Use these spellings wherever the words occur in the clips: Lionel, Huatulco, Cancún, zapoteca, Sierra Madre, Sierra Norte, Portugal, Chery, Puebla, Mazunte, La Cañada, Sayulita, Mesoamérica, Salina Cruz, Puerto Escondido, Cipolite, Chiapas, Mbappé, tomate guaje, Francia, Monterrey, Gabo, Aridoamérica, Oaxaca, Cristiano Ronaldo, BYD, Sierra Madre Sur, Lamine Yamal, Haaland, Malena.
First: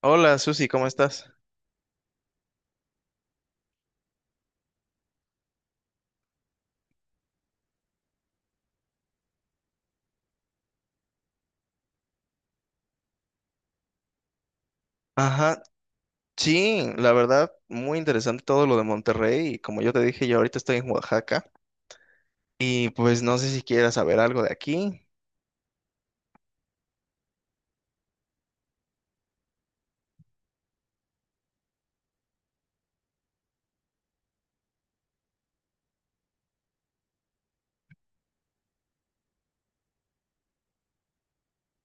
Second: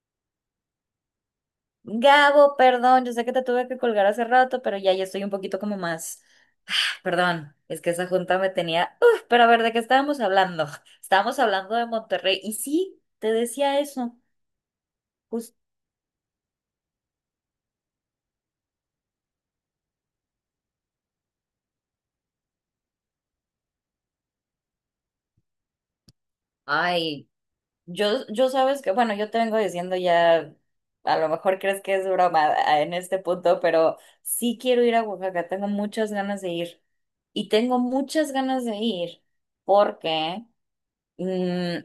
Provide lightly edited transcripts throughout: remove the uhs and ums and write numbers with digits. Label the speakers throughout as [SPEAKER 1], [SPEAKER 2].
[SPEAKER 1] Hola Susi, ¿cómo estás?
[SPEAKER 2] Gabo, perdón, yo sé que te tuve que colgar hace rato, pero ya estoy un poquito como más. Ah, Perdón, es que esa junta me tenía. Uf, pero a ver, ¿de qué estábamos hablando? Estábamos hablando de Monterrey. Y sí, te decía eso. Pues,
[SPEAKER 1] Ajá, sí, la verdad, muy interesante todo lo de Monterrey y como yo te dije, yo ahorita estoy en Oaxaca y pues no sé si quieras saber algo de aquí.
[SPEAKER 2] ay, yo sabes que, bueno, yo te vengo diciendo ya, a lo mejor crees que es broma en este punto, pero sí quiero ir a Oaxaca, tengo muchas ganas de ir. Y tengo muchas ganas de ir porque mm,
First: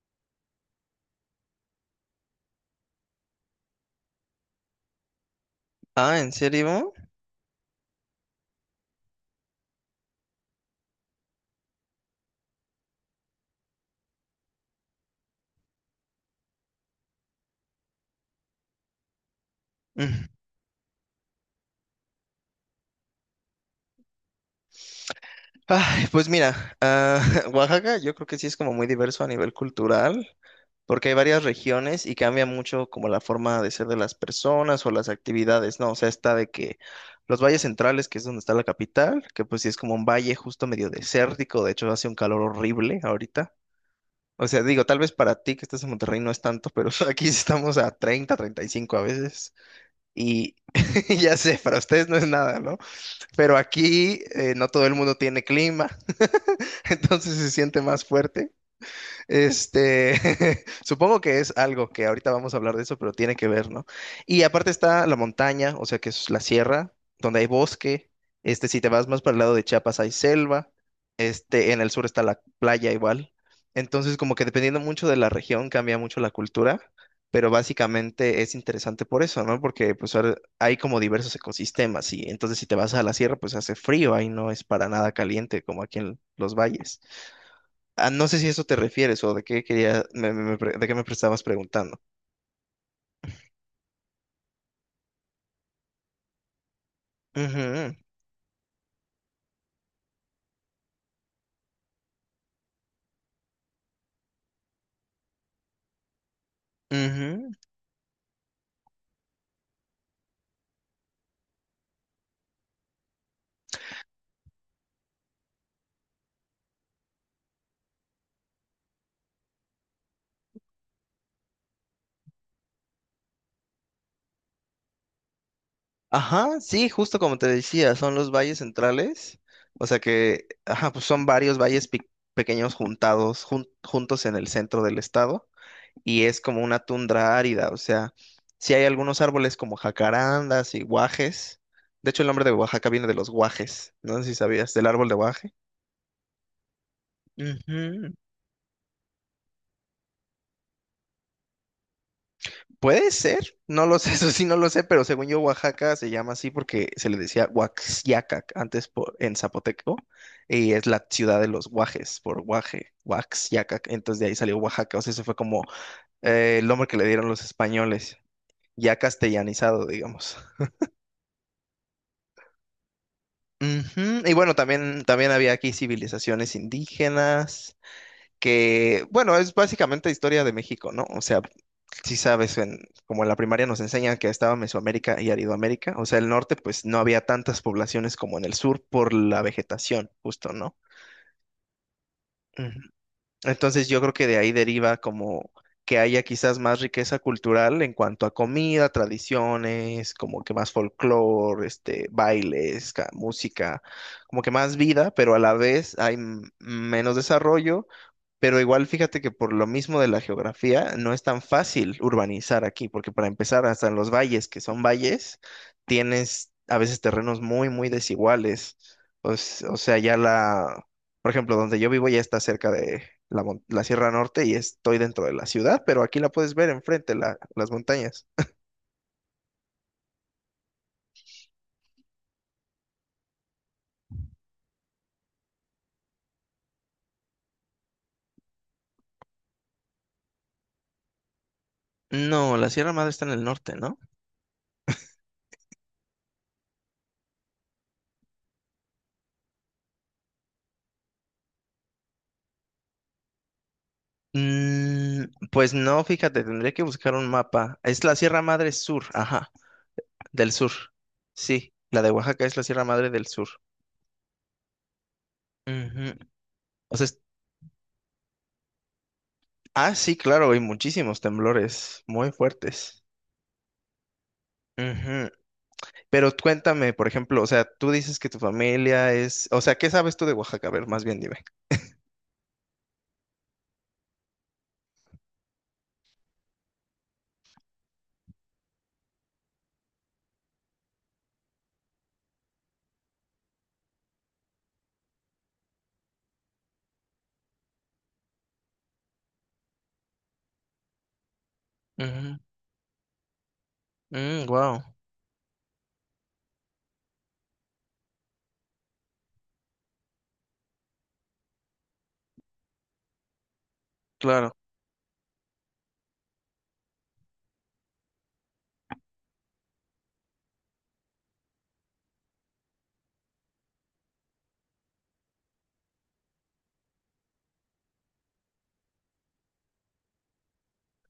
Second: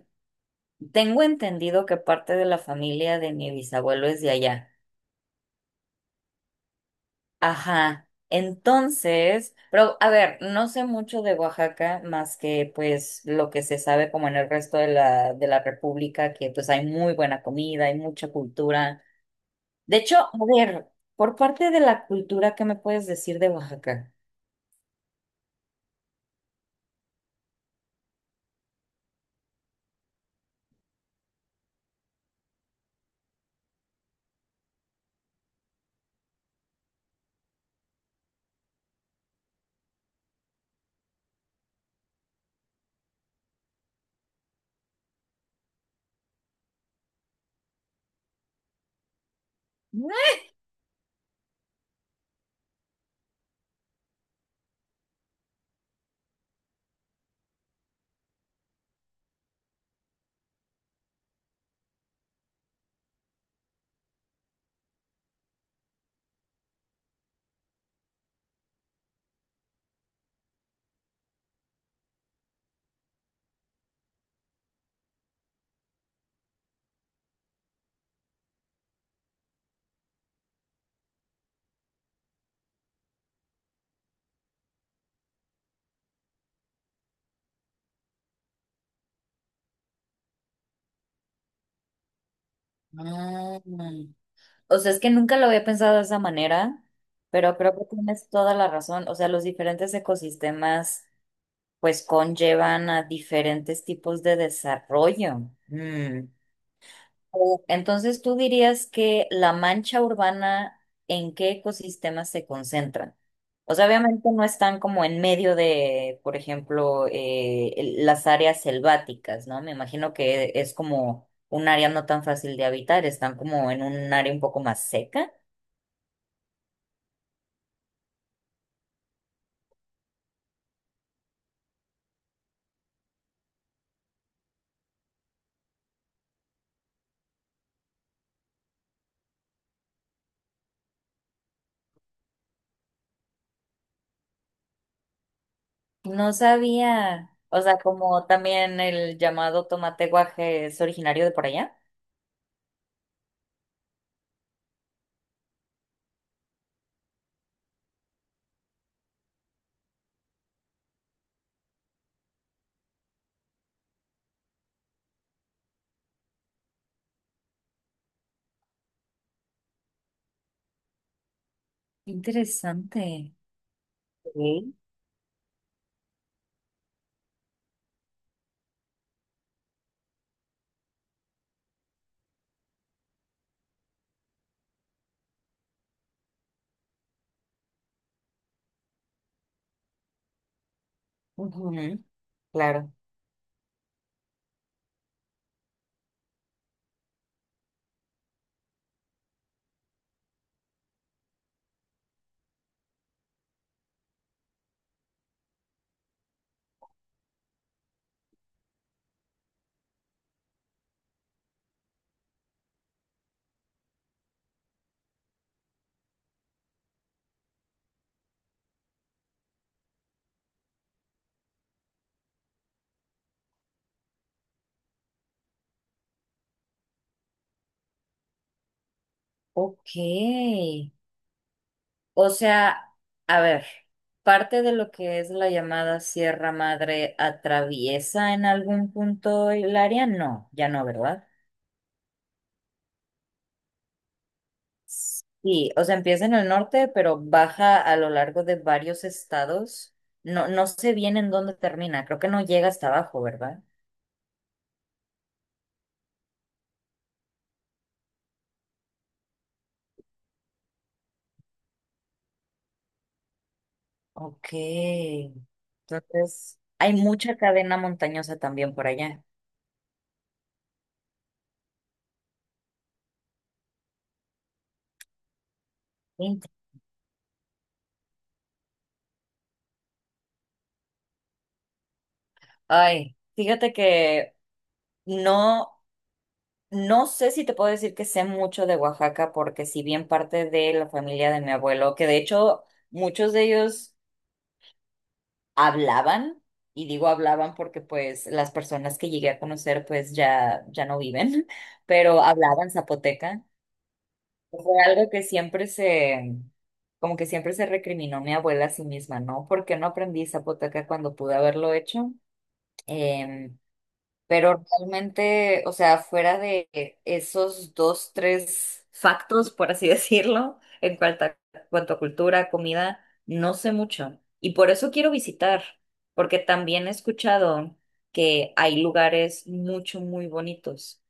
[SPEAKER 2] tengo entendido que parte de la familia de mi bisabuelo es de allá.
[SPEAKER 1] Ah, ¿en serio?
[SPEAKER 2] Ajá. Entonces, pero a ver, no sé mucho de Oaxaca más que pues lo que se sabe como en el resto de la República, que pues hay muy buena comida, hay mucha cultura. De hecho,
[SPEAKER 1] Mm.
[SPEAKER 2] a ver, por parte de la cultura, ¿qué me puedes decir de Oaxaca?
[SPEAKER 1] Ay, pues mira, Oaxaca yo creo que sí es como muy diverso a nivel cultural porque hay varias regiones y cambia mucho como la forma de ser de las personas o las actividades, ¿no? O sea, está de que los valles centrales, que es donde está la capital, que pues sí es como un valle justo medio desértico, de hecho hace un calor horrible ahorita. O sea, digo, tal vez para ti que estás en Monterrey no es tanto, pero aquí estamos a 30, 35 a veces. Y ya sé, para ustedes no es nada, ¿no? Pero aquí no todo el mundo tiene clima, entonces se siente más fuerte. Supongo que es algo que ahorita vamos a hablar de eso, pero tiene que ver, ¿no? Y aparte está la montaña, o sea, que es la sierra, donde hay bosque. Si te vas más para el lado de Chiapas hay selva. En el sur está la playa igual. Entonces, como que dependiendo mucho de la región cambia mucho la cultura, pero básicamente es interesante por eso, ¿no? Porque pues ahora hay como diversos ecosistemas y entonces si te vas a la sierra, pues hace frío, ahí no es para nada caliente como aquí en los valles. Ah, no sé si a eso te refieres o de qué quería, de qué me estabas preguntando.
[SPEAKER 2] Ah, O sea, es que nunca lo había pensado de esa manera, pero creo que
[SPEAKER 1] Ujú,
[SPEAKER 2] tienes toda la razón. O sea, los diferentes ecosistemas pues conllevan a diferentes tipos de desarrollo. Mm.
[SPEAKER 1] ujú.
[SPEAKER 2] Entonces, ¿tú dirías que la mancha urbana en qué ecosistemas se concentran? O sea, obviamente no están como en medio de, por ejemplo, las áreas selváticas, ¿no? Me imagino que es como un área no tan fácil de habitar, están como en un área un poco más seca.
[SPEAKER 1] Ajá, sí, justo como te decía, son los valles centrales. O sea que, ajá, pues son varios valles pequeños juntados, juntos en el centro del estado. Y es como una tundra árida. O sea, sí hay algunos árboles como jacarandas y guajes. De hecho, el nombre de Oaxaca viene de los guajes. No sé si sabías, del árbol de guaje.
[SPEAKER 2] No sabía, o sea,
[SPEAKER 1] Ujú.
[SPEAKER 2] como también el llamado tomate guaje es originario de por allá.
[SPEAKER 1] Puede ser, no lo sé, eso sí no lo sé, pero según yo Oaxaca se llama así porque se le decía Huaxiacac antes por, en zapoteco y es la ciudad de los guajes por guaje, Huaxiacac, entonces de ahí salió Oaxaca, o sea, eso fue como el nombre que le dieron los españoles, ya castellanizado, digamos.
[SPEAKER 2] Interesante.
[SPEAKER 1] Ujú. Y bueno,
[SPEAKER 2] Sí,
[SPEAKER 1] también, también había aquí civilizaciones indígenas, que, bueno, es básicamente historia de México, ¿no? O sea, sí sabes, en, como en la primaria nos enseñan que estaba Mesoamérica y Aridoamérica, o sea, el norte pues no había tantas poblaciones como en el sur por la vegetación, justo, ¿no?
[SPEAKER 2] ujú,
[SPEAKER 1] Ujú.
[SPEAKER 2] claro.
[SPEAKER 1] Entonces yo creo que de ahí deriva como que haya quizás más riqueza cultural en cuanto a comida, tradiciones, como que más folclore, este, bailes, música, como que más vida, pero a la vez hay menos desarrollo, pero igual fíjate que por lo mismo de la geografía no es tan fácil urbanizar aquí, porque para empezar, hasta en los valles, que son valles, tienes a veces terrenos muy, muy desiguales. O sea, ya la, por ejemplo, donde yo vivo ya está cerca de la, la Sierra Norte y estoy dentro de la ciudad, pero aquí la puedes ver enfrente, las montañas.
[SPEAKER 2] Ok. O sea, a ver, parte de lo que es la llamada Sierra Madre atraviesa en algún punto el área, no, ya no, ¿verdad?
[SPEAKER 1] No, la Sierra Madre está en el norte, ¿no?
[SPEAKER 2] Sí, o sea, empieza en el norte, pero baja a lo largo de varios estados. No, no sé bien en dónde termina, creo que no llega hasta abajo, ¿verdad?
[SPEAKER 1] Mm, pues no, fíjate, tendría que buscar un mapa. Es la Sierra Madre Sur, ajá. Del sur. Sí, la de Oaxaca es la Sierra Madre del Sur.
[SPEAKER 2] Ok.
[SPEAKER 1] Ujú.
[SPEAKER 2] Entonces, hay
[SPEAKER 1] O sea, es-
[SPEAKER 2] mucha cadena montañosa también por allá.
[SPEAKER 1] ah, sí, claro, hay muchísimos temblores muy fuertes. Ujú. Pero cuéntame, por ejemplo, o sea, tú dices que tu familia es, o sea, ¿qué sabes tú de Oaxaca? A ver, más bien dime.
[SPEAKER 2] Ay, fíjate que no, no sé si te puedo decir que sé mucho de Oaxaca, porque si bien parte de la familia de mi abuelo, que de hecho muchos de ellos hablaban, y digo hablaban porque pues las personas que llegué a conocer pues ya no viven, pero hablaban zapoteca. Pues, fue
[SPEAKER 1] Wow,
[SPEAKER 2] algo que como que siempre se recriminó mi abuela a sí misma, ¿no? ¿Por qué no aprendí zapoteca cuando pude haberlo hecho? Em,
[SPEAKER 1] claro.
[SPEAKER 2] Pero realmente, o sea, fuera de esos dos, tres factos, por así decirlo, en cuanto a cultura, comida, no sé mucho. Y por eso quiero visitar, porque también he escuchado que hay lugares mucho, muy bonitos.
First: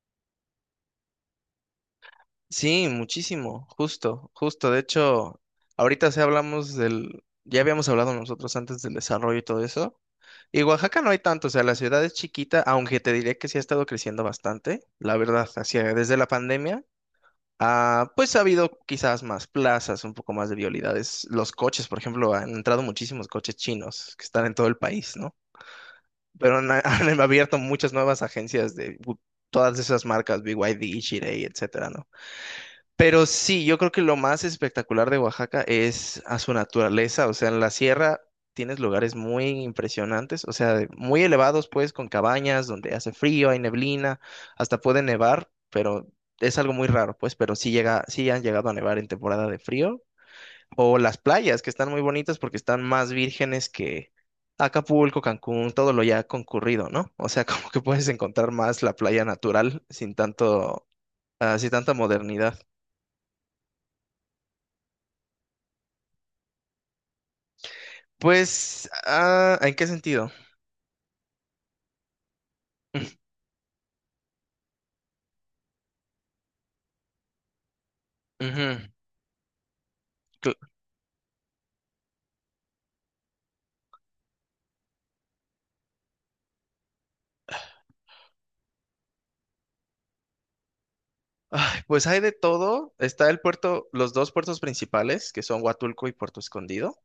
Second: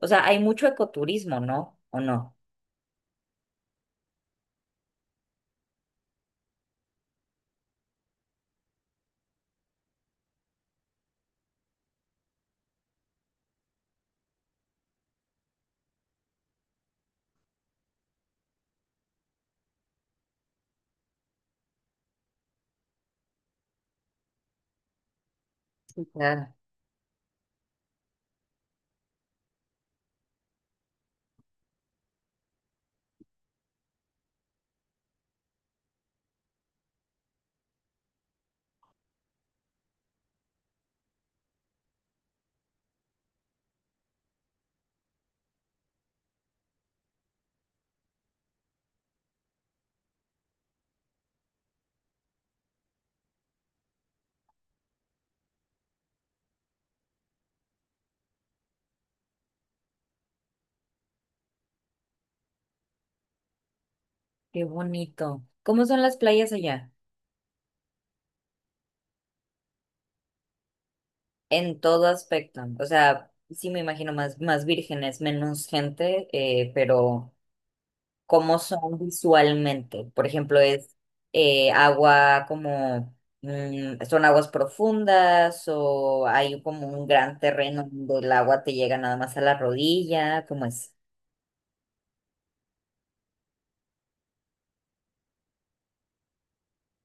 [SPEAKER 2] O sea, hay mucho ecoturismo, ¿no? ¿O no?
[SPEAKER 1] Sí, muchísimo, justo, justo. De hecho, ahorita sí hablamos del, ya habíamos hablado nosotros antes del desarrollo y todo eso. Y Oaxaca no hay tanto, o sea, la ciudad es chiquita, aunque te diré que sí ha estado creciendo bastante, la verdad, hacia, desde la pandemia. Ah, pues ha habido quizás más plazas, un poco más de violidades. Los coches, por ejemplo, han entrado muchísimos coches chinos que están en todo el país, ¿no?
[SPEAKER 2] Claro.
[SPEAKER 1] Pero han, han abierto muchas nuevas agencias de todas esas marcas, BYD, Chery, etcétera, ¿no? Pero sí, yo creo que lo más espectacular de Oaxaca es a su naturaleza, o sea, en la sierra tienes lugares muy impresionantes, o sea, muy elevados pues, con cabañas donde hace frío, hay neblina, hasta puede nevar, pero es algo muy raro pues, pero sí llega, sí han llegado a nevar en temporada de frío, o las playas que están muy bonitas porque están más vírgenes que Acapulco, Cancún, todo lo ya concurrido, ¿no? O sea, como que puedes encontrar más la playa natural sin tanto, sin tanta modernidad.
[SPEAKER 2] Qué bonito. ¿Cómo son las playas allá?
[SPEAKER 1] Pues, ah, ¿en qué sentido?
[SPEAKER 2] En todo aspecto. O sea, sí me imagino más vírgenes, menos gente, pero.
[SPEAKER 1] Mm,
[SPEAKER 2] Cómo
[SPEAKER 1] ujú.
[SPEAKER 2] son visualmente. Por
[SPEAKER 1] Cl-
[SPEAKER 2] ejemplo, es agua como, son aguas profundas o hay como un gran terreno donde el agua te llega nada más a la rodilla, ¿cómo es?
[SPEAKER 1] ay, pues hay de todo. Está el puerto, los dos puertos principales, que son Huatulco y Puerto Escondido.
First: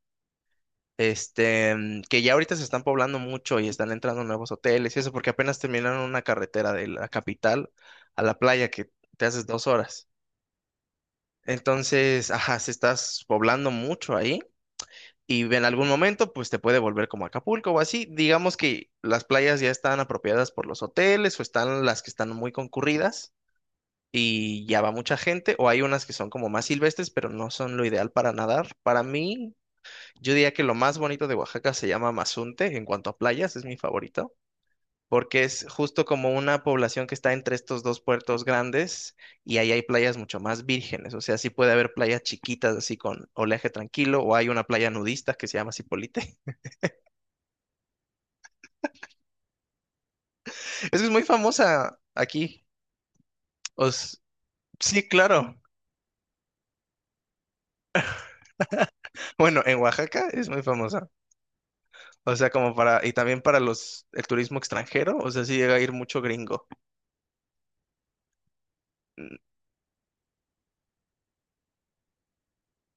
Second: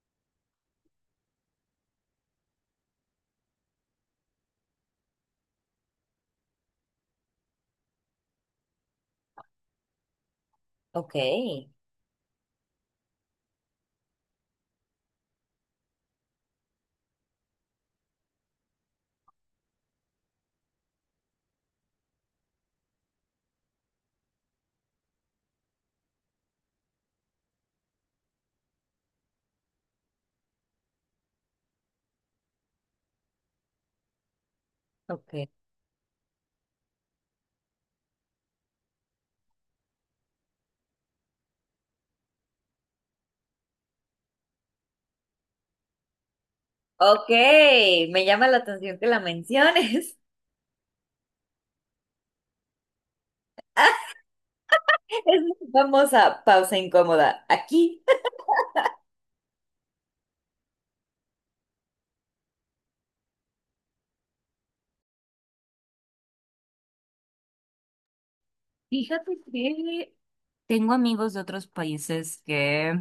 [SPEAKER 1] Mm, que ya ahorita se están poblando mucho y están entrando nuevos hoteles y eso, porque apenas terminaron una carretera de la capital a la playa que te haces 2 horas.
[SPEAKER 2] Ok,
[SPEAKER 1] Entonces, ajá, se estás poblando mucho ahí y en algún momento pues te puede volver como Acapulco o así. Digamos que las playas ya están apropiadas por los hoteles o están las que están muy concurridas y ya va mucha gente o hay unas que son como más silvestres pero no son lo ideal para nadar. Para mí, yo diría que lo más bonito de Oaxaca se llama Mazunte en cuanto a playas, es mi favorito. Porque
[SPEAKER 2] ok.
[SPEAKER 1] es justo como una población que está entre estos dos puertos grandes y ahí hay playas mucho más vírgenes. O sea, sí puede haber playas chiquitas así con oleaje tranquilo o hay una playa nudista que se llama Cipolite.
[SPEAKER 2] Ok, me llama la atención que la menciones.
[SPEAKER 1] Es que es muy famosa aquí. Os- sí,
[SPEAKER 2] Es
[SPEAKER 1] claro.
[SPEAKER 2] muy famosa pausa incómoda. Aquí.
[SPEAKER 1] Bueno, en Oaxaca es muy famosa. O sea, como para, y también para los, el turismo extranjero, o sea, sí llega a ir mucho gringo.
[SPEAKER 2] Fíjate que tengo amigos de otros países que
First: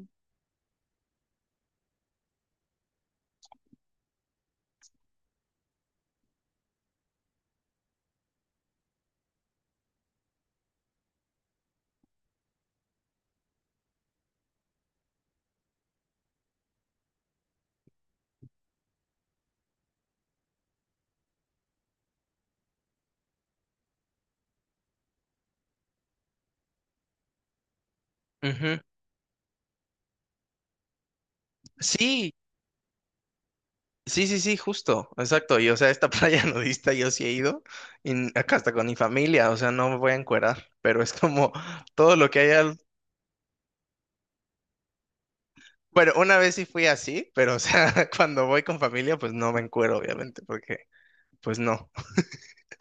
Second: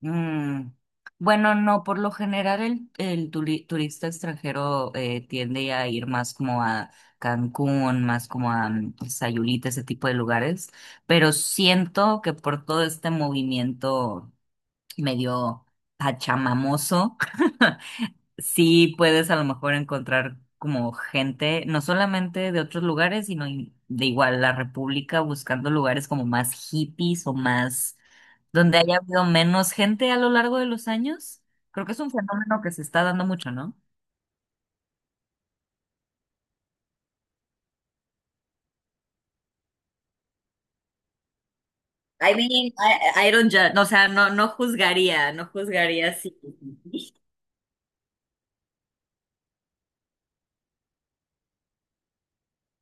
[SPEAKER 2] Mm, bueno, no, por lo general el turista extranjero tiende a ir más como a Cancún, más como a Sayulita, ese tipo de lugares, pero siento que por todo este movimiento medio pachamamoso, sí puedes a lo mejor encontrar como gente, no solamente de otros lugares, sino de igual la República, buscando lugares como más hippies o más donde
[SPEAKER 1] Ujú.
[SPEAKER 2] haya habido menos gente a lo largo de los años. Creo que es un
[SPEAKER 1] Sí,
[SPEAKER 2] fenómeno que se está dando mucho, ¿no?
[SPEAKER 1] sí, sí, sí, justo, exacto. Y o sea, esta playa nudista yo sí he ido, y acá hasta con mi familia, o sea, no me voy a encuerar, pero es como todo lo
[SPEAKER 2] I
[SPEAKER 1] que hay
[SPEAKER 2] mean,
[SPEAKER 1] al...
[SPEAKER 2] I don't ju- o sea, no, no juzgaría, no
[SPEAKER 1] Bueno,
[SPEAKER 2] juzgaría si.
[SPEAKER 1] una vez sí fui así, pero o sea, cuando voy con familia, pues no me encuero, obviamente, porque pues no.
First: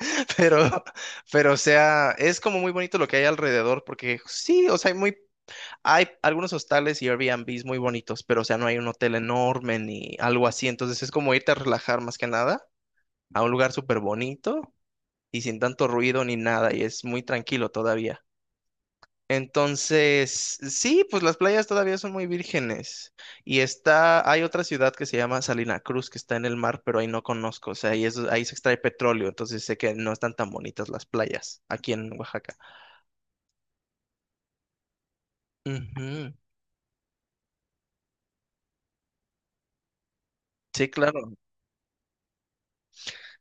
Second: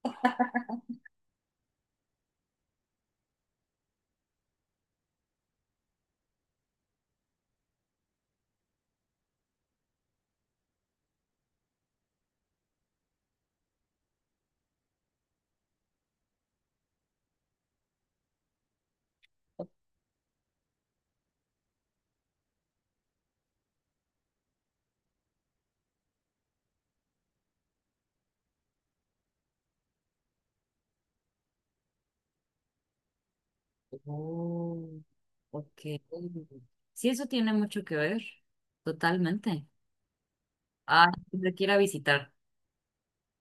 [SPEAKER 1] Pero, pero, o sea, es como muy bonito lo que hay alrededor, porque sí, o sea, hay muy, hay algunos hostales y Airbnbs muy bonitos, pero, o sea, no hay un hotel enorme ni algo así. Entonces es como irte a relajar más que nada a un lugar súper bonito y sin tanto ruido ni nada, y es muy tranquilo todavía. Entonces, sí, pues las playas todavía son muy vírgenes. Y está, hay otra ciudad que se llama Salina Cruz, que está en el mar, pero ahí no conozco. O sea, ahí, ahí se extrae petróleo, entonces sé que no están tan bonitas las playas aquí en Oaxaca.
[SPEAKER 2] Oh, ok.
[SPEAKER 1] Ujú.
[SPEAKER 2] Sí, eso tiene mucho que ver, totalmente.
[SPEAKER 1] Sí,
[SPEAKER 2] Ah,
[SPEAKER 1] claro.
[SPEAKER 2] te quiera visitar.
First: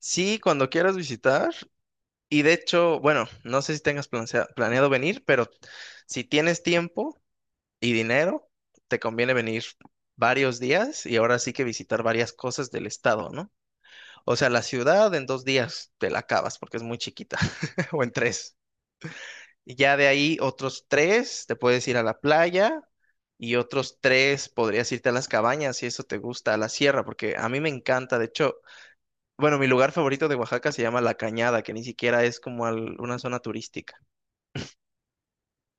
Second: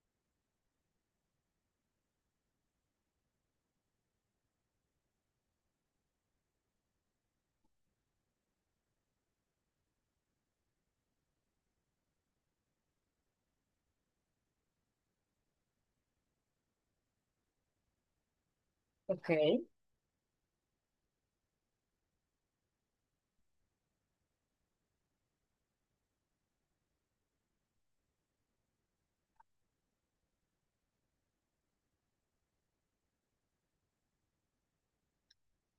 [SPEAKER 1] Sí, cuando quieras visitar. Y de hecho, bueno, no sé si tengas planeado venir, pero si tienes tiempo y dinero, te conviene venir varios días y ahora sí que visitar varias cosas del estado, ¿no? O sea, la ciudad en 2 días te la acabas porque es muy chiquita, o en tres.
[SPEAKER 2] Ok.
[SPEAKER 1] Y ya de ahí otros tres te puedes ir a la playa y otros tres podrías irte a las cabañas si eso te gusta, a la sierra, porque a mí me encanta. De hecho, bueno, mi lugar favorito de Oaxaca se llama La Cañada, que ni siquiera es como una zona turística.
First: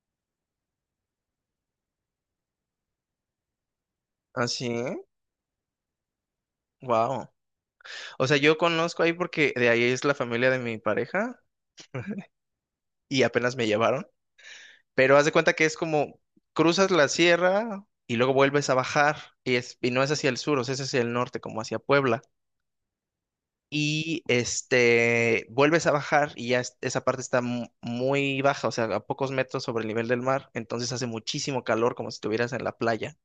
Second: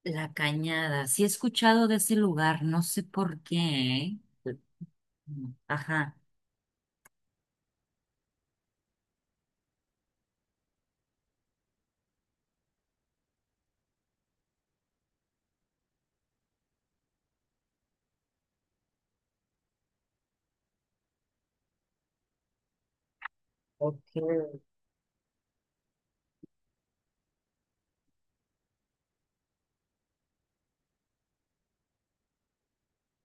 [SPEAKER 2] La Cañada. Sí he escuchado de ese lugar, no sé por qué. ¿Eh?
[SPEAKER 1] Así,
[SPEAKER 2] Ajá.
[SPEAKER 1] wow. O sea, yo conozco ahí porque de ahí es la familia de mi pareja y apenas me llevaron. Pero haz de cuenta que es como cruzas la sierra y luego vuelves a bajar y, es, y no es hacia el sur, o sea, es hacia el norte, como hacia Puebla.
[SPEAKER 2] Ok.
[SPEAKER 1] Y este, vuelves a bajar y ya esa parte está muy baja, o sea, a pocos metros sobre el nivel del mar, entonces hace muchísimo calor como si estuvieras en la playa.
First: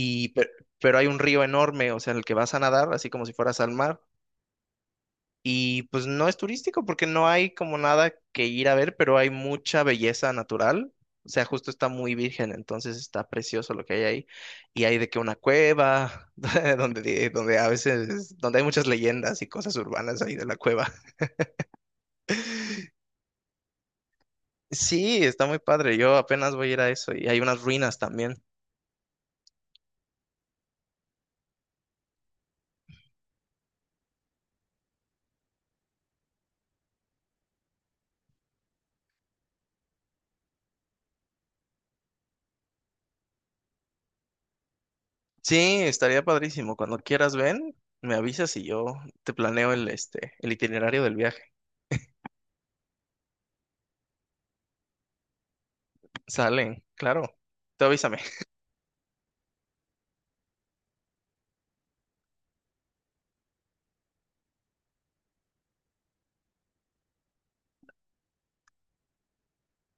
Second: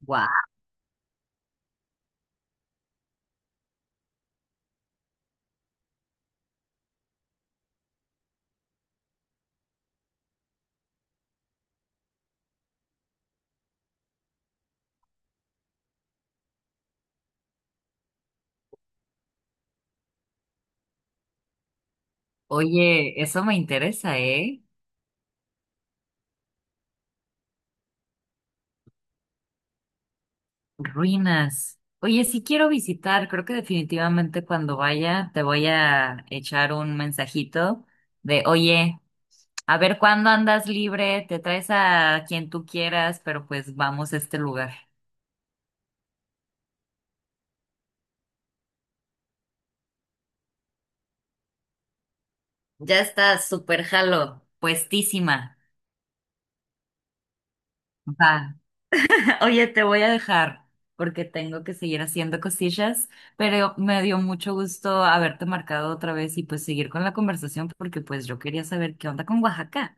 [SPEAKER 2] Guau.
[SPEAKER 1] pero, hay un río enorme, o sea, en el que vas a nadar, así como si fueras al mar. Y pues no es turístico porque no hay como nada que ir a ver, pero hay mucha belleza natural. O sea, justo está muy virgen, entonces está precioso lo que hay ahí. Y hay de que una cueva, donde, donde a veces, donde hay muchas leyendas y cosas urbanas ahí de la cueva.
[SPEAKER 2] Oye, eso me interesa, ¿eh?
[SPEAKER 1] Sí, está muy padre. Yo apenas voy a ir a eso y hay unas ruinas también.
[SPEAKER 2] Ruinas. Oye, sí quiero visitar. Creo que definitivamente cuando vaya te voy a echar un mensajito de, oye, a ver cuándo andas libre, te traes a quien tú quieras, pero pues vamos a este lugar.
[SPEAKER 1] Sí, estaría padrísimo. Cuando quieras ven, me avisas y yo te planeo el, este, el itinerario del viaje.
[SPEAKER 2] Ya está, súper jalo, puestísima.
[SPEAKER 1] Salen, claro. Tú avísame.
[SPEAKER 2] Va. Oye, te voy a dejar porque tengo que seguir haciendo cosillas, pero me dio mucho gusto haberte marcado otra vez y pues seguir con la conversación porque pues yo quería saber qué onda con Oaxaca.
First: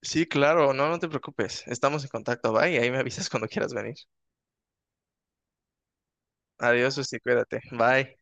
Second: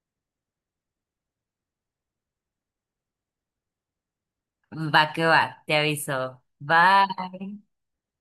[SPEAKER 1] Sí, claro, no, no te preocupes. Estamos en contacto, bye. Ahí me avisas cuando quieras venir.
[SPEAKER 2] Va que va, te aviso.
[SPEAKER 1] Adiós, Susi,
[SPEAKER 2] Bye.
[SPEAKER 1] cuídate. Bye.